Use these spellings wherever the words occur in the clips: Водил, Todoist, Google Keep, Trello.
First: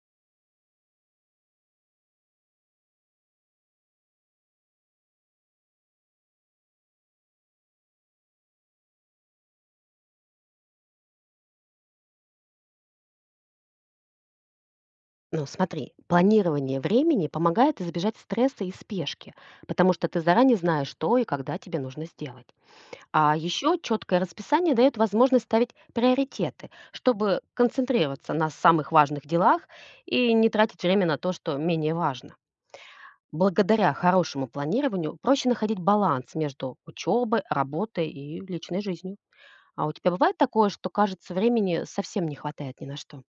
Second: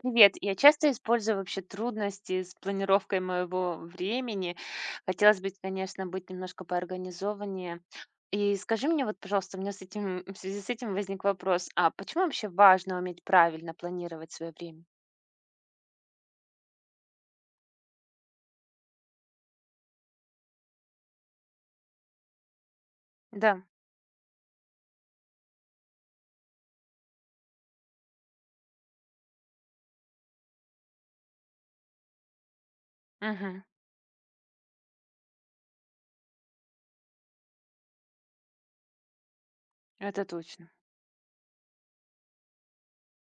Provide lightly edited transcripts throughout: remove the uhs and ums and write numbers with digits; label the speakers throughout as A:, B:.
A: Привет. Я часто использую вообще трудности с планировкой моего времени. Хотелось бы, конечно, быть немножко поорганизованнее. И скажи мне, вот, пожалуйста, у меня с этим, в связи с этим возник вопрос, а почему вообще важно уметь правильно планировать свое время?
B: Ну, смотри, планирование времени помогает избежать стресса и спешки, потому что ты заранее знаешь, что и когда тебе нужно сделать. А
A: Да,
B: еще четкое расписание дает возможность ставить приоритеты, чтобы концентрироваться на самых важных делах и не тратить время на то, что менее важно.
A: мгм,
B: Благодаря хорошему планированию проще находить баланс между учебой, работой и личной жизнью. А у тебя
A: это
B: бывает такое,
A: точно.
B: что кажется, времени совсем не хватает ни на что?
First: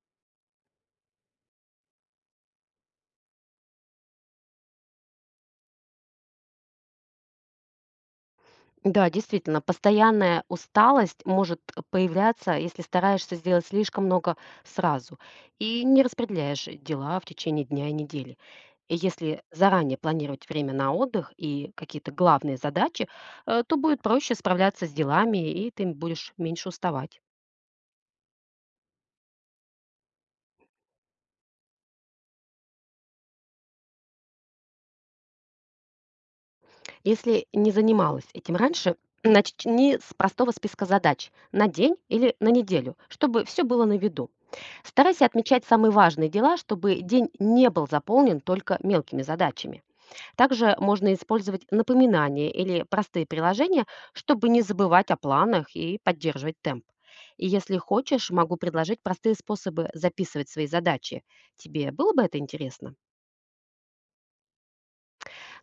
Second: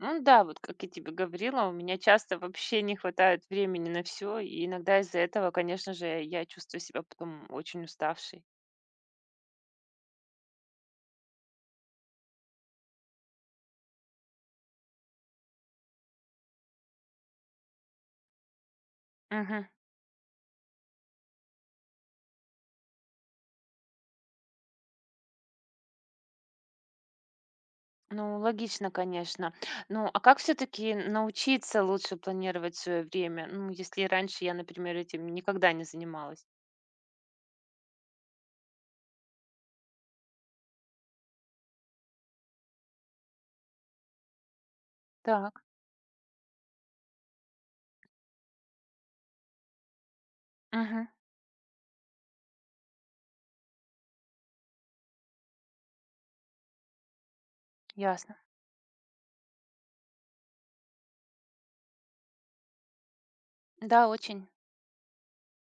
A: Ну да, вот как я тебе говорила, у меня часто вообще не хватает времени на все, и иногда из-за этого, конечно же, я чувствую себя потом очень уставшей.
B: Да, действительно, постоянная усталость может появляться, если стараешься сделать слишком много сразу и не распределяешь дела в течение дня и недели. И если
A: Мгм.
B: заранее планировать время на отдых и какие-то главные задачи, то будет проще справляться с делами, и ты будешь меньше уставать.
A: Ну, логично, конечно. Ну, а как все-таки научиться лучше планировать свое время? Ну, если раньше я, например, этим никогда не занималась.
B: Если не занималась этим раньше, начни с простого списка задач на день или на неделю, чтобы все было на виду. Старайся
A: Так,
B: отмечать самые важные дела, чтобы день не был заполнен только мелкими задачами. Также
A: мгм,
B: можно использовать напоминания или простые приложения, чтобы не забывать о планах и поддерживать темп. И если хочешь,
A: ясно.
B: могу предложить простые способы записывать свои задачи. Тебе было бы это интересно?
A: Да, очень.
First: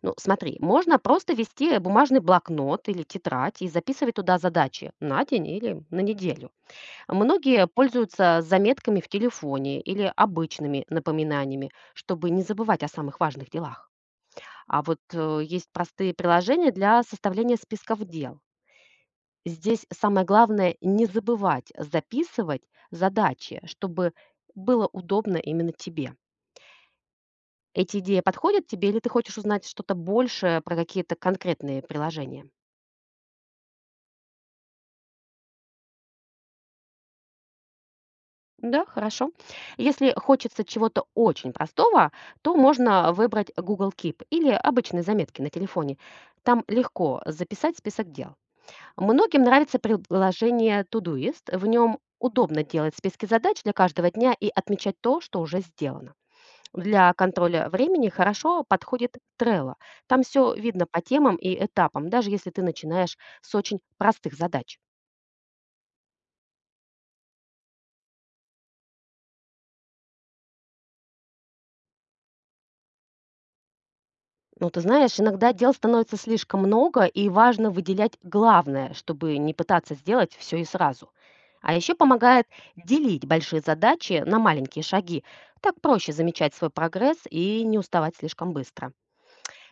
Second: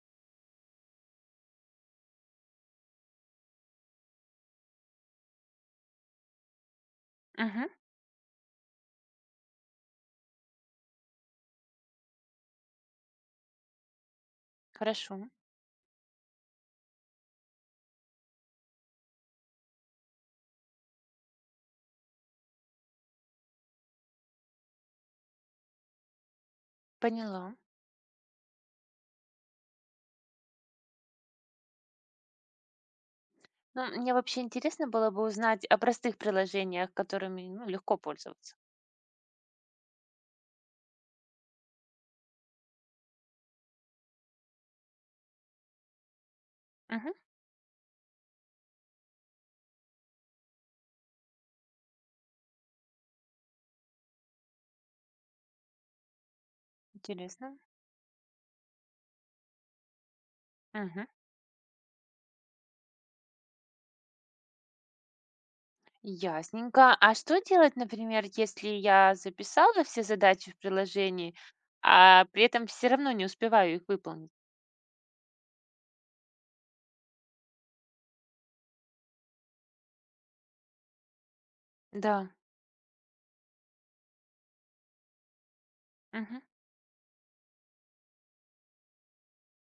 B: Ну, смотри, можно просто вести бумажный блокнот или тетрадь и записывать туда задачи на день или на неделю. Многие
A: Мгм,
B: пользуются заметками в телефоне или обычными напоминаниями, чтобы не забывать о самых важных делах. А вот
A: хорошо,
B: есть простые приложения для составления списков дел. Здесь самое главное не забывать записывать задачи, чтобы было удобно именно тебе.
A: поняла.
B: Эти идеи подходят тебе или ты хочешь узнать что-то больше про какие-то конкретные приложения?
A: Ну, мне вообще интересно было бы узнать о простых приложениях, которыми, ну, легко пользоваться.
B: Да, хорошо. Если хочется чего-то очень простого, то можно выбрать Google Keep или обычные заметки на телефоне. Там
A: Мгм,
B: легко записать список дел. Многим нравится приложение Todoist. В нем удобно делать списки задач для каждого дня и отмечать то, что уже сделано. Для
A: интересно.
B: контроля времени хорошо подходит Trello. Там все видно по
A: Мгм,
B: темам и этапам, даже если ты начинаешь с очень простых задач.
A: ясненько. А что делать, например, если я записала все задачи в приложении, а при этом все равно не успеваю их выполнить?
B: Ну, ты знаешь, иногда дел становится слишком много, и важно выделять главное, чтобы не пытаться сделать все и сразу. А еще
A: Да.
B: помогает делить большие задачи на маленькие шаги. Так проще
A: Мгм.
B: замечать свой прогресс и не уставать слишком быстро.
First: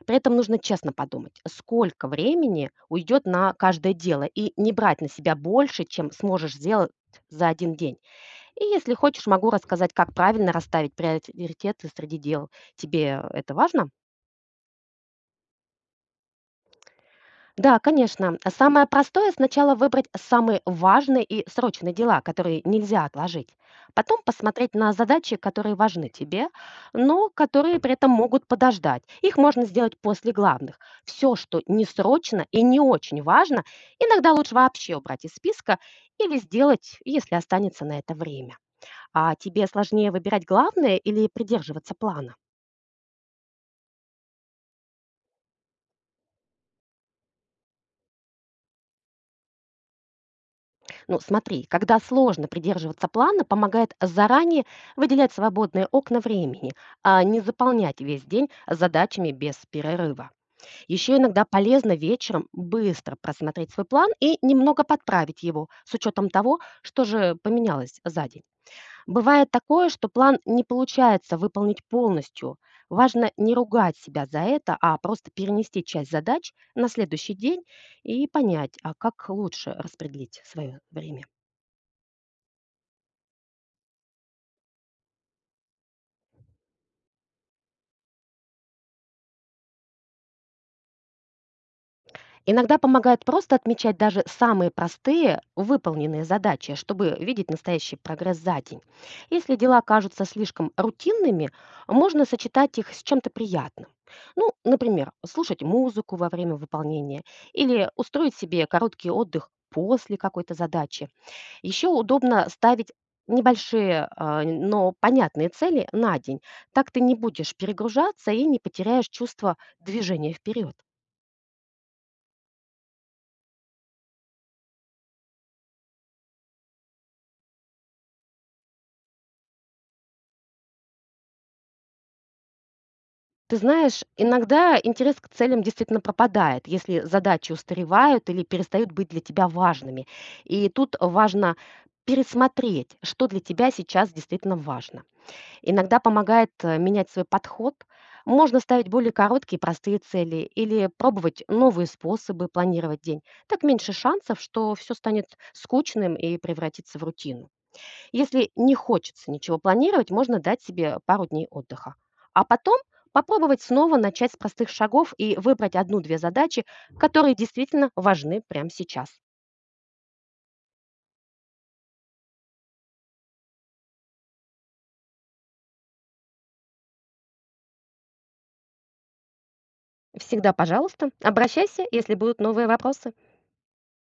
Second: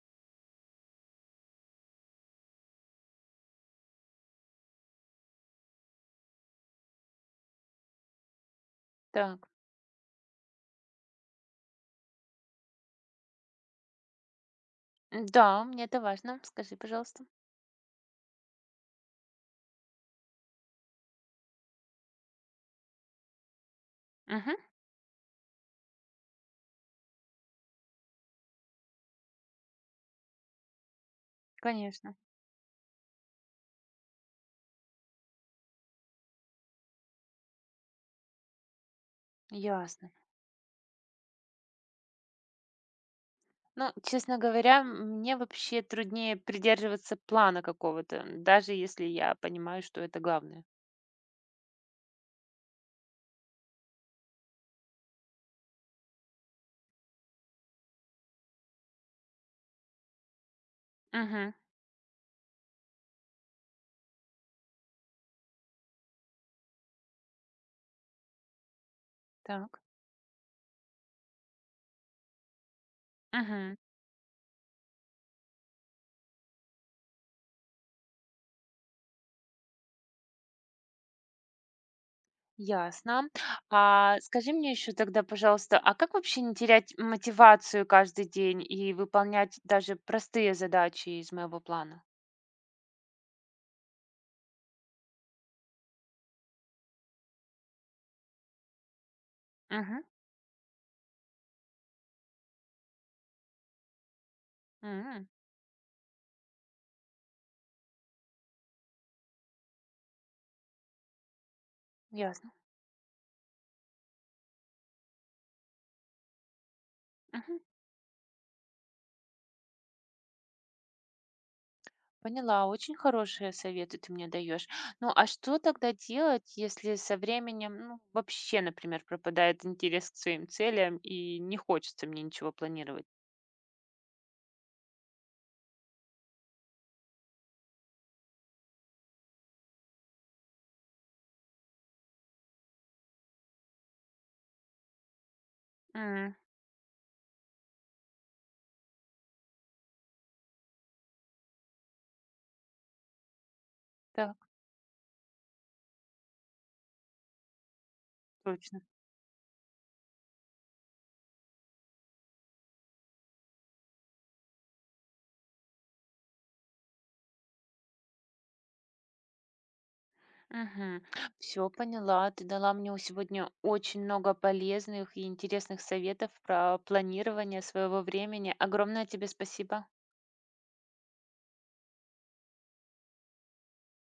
B: При этом нужно честно подумать, сколько времени уйдет на каждое дело, и не брать на себя больше, чем сможешь сделать за один день. И если хочешь,
A: Так,
B: могу рассказать, как правильно расставить приоритеты среди дел. Тебе это важно?
A: м, да, мне это важно. Скажи, пожалуйста.
B: Да, конечно. Самое простое сначала выбрать самые важные и срочные дела, которые нельзя отложить. Потом
A: Мгм.
B: посмотреть на задачи, которые важны тебе, но которые при этом могут подождать. Их можно сделать после главных. Все, что не
A: Конечно,
B: срочно и не очень важно, иногда лучше вообще убрать из списка или сделать, если останется на это время. А тебе
A: ясно.
B: сложнее выбирать главное или придерживаться плана?
A: Ну, честно говоря, мне вообще труднее придерживаться плана какого-то, даже если я понимаю, что это главное.
B: Ну, смотри, когда сложно придерживаться плана, помогает заранее выделять свободные окна времени, а не заполнять весь день задачами без перерыва. Еще иногда
A: Угу.
B: полезно вечером быстро просмотреть свой план и немного подправить его с учетом того, что же поменялось за день. Бывает
A: Так.
B: такое, что план не получается выполнить полностью. Важно не
A: Угу.
B: ругать себя за это, а просто перенести часть задач на следующий день и понять, а как лучше распределить свое время.
A: Ясно. А скажи мне еще тогда, пожалуйста, а как вообще не терять мотивацию каждый день и выполнять даже простые задачи из моего плана?
B: Иногда помогает просто отмечать даже самые простые выполненные задачи, чтобы видеть настоящий прогресс за день. Если дела
A: Угу.
B: кажутся слишком рутинными, можно сочетать их с чем-то приятным. Ну, например,
A: М,
B: слушать музыку во время выполнения или устроить себе короткий отдых после какой-то задачи. Еще удобно
A: ясно.
B: ставить небольшие, а, но понятные цели на день. Так ты не будешь
A: Мгм.
B: перегружаться и не потеряешь чувство движения вперед.
A: Поняла, очень хорошие советы ты мне даешь. Ну, а что тогда делать, если со временем, ну, вообще, например, пропадает интерес к своим целям и не хочется мне ничего планировать?
B: Ты знаешь, иногда интерес к целям действительно пропадает, если задачи устаревают или перестают быть для тебя важными. И тут важно пересмотреть, что для тебя сейчас действительно важно. Иногда
A: М,
B: помогает менять свой подход. Можно ставить более короткие и простые цели или пробовать новые способы планировать день. Так меньше
A: так,
B: шансов, что все станет скучным и превратится в рутину. Если не
A: точно.
B: хочется ничего планировать, можно дать себе пару дней отдыха. А потом попробовать снова начать с простых шагов и выбрать одну-две задачи, которые действительно важны прямо сейчас.
A: Угу. Все, поняла. Ты дала мне сегодня очень много полезных и интересных советов про планирование своего времени. Огромное тебе спасибо.
B: Всегда, пожалуйста, обращайся, если будут новые вопросы.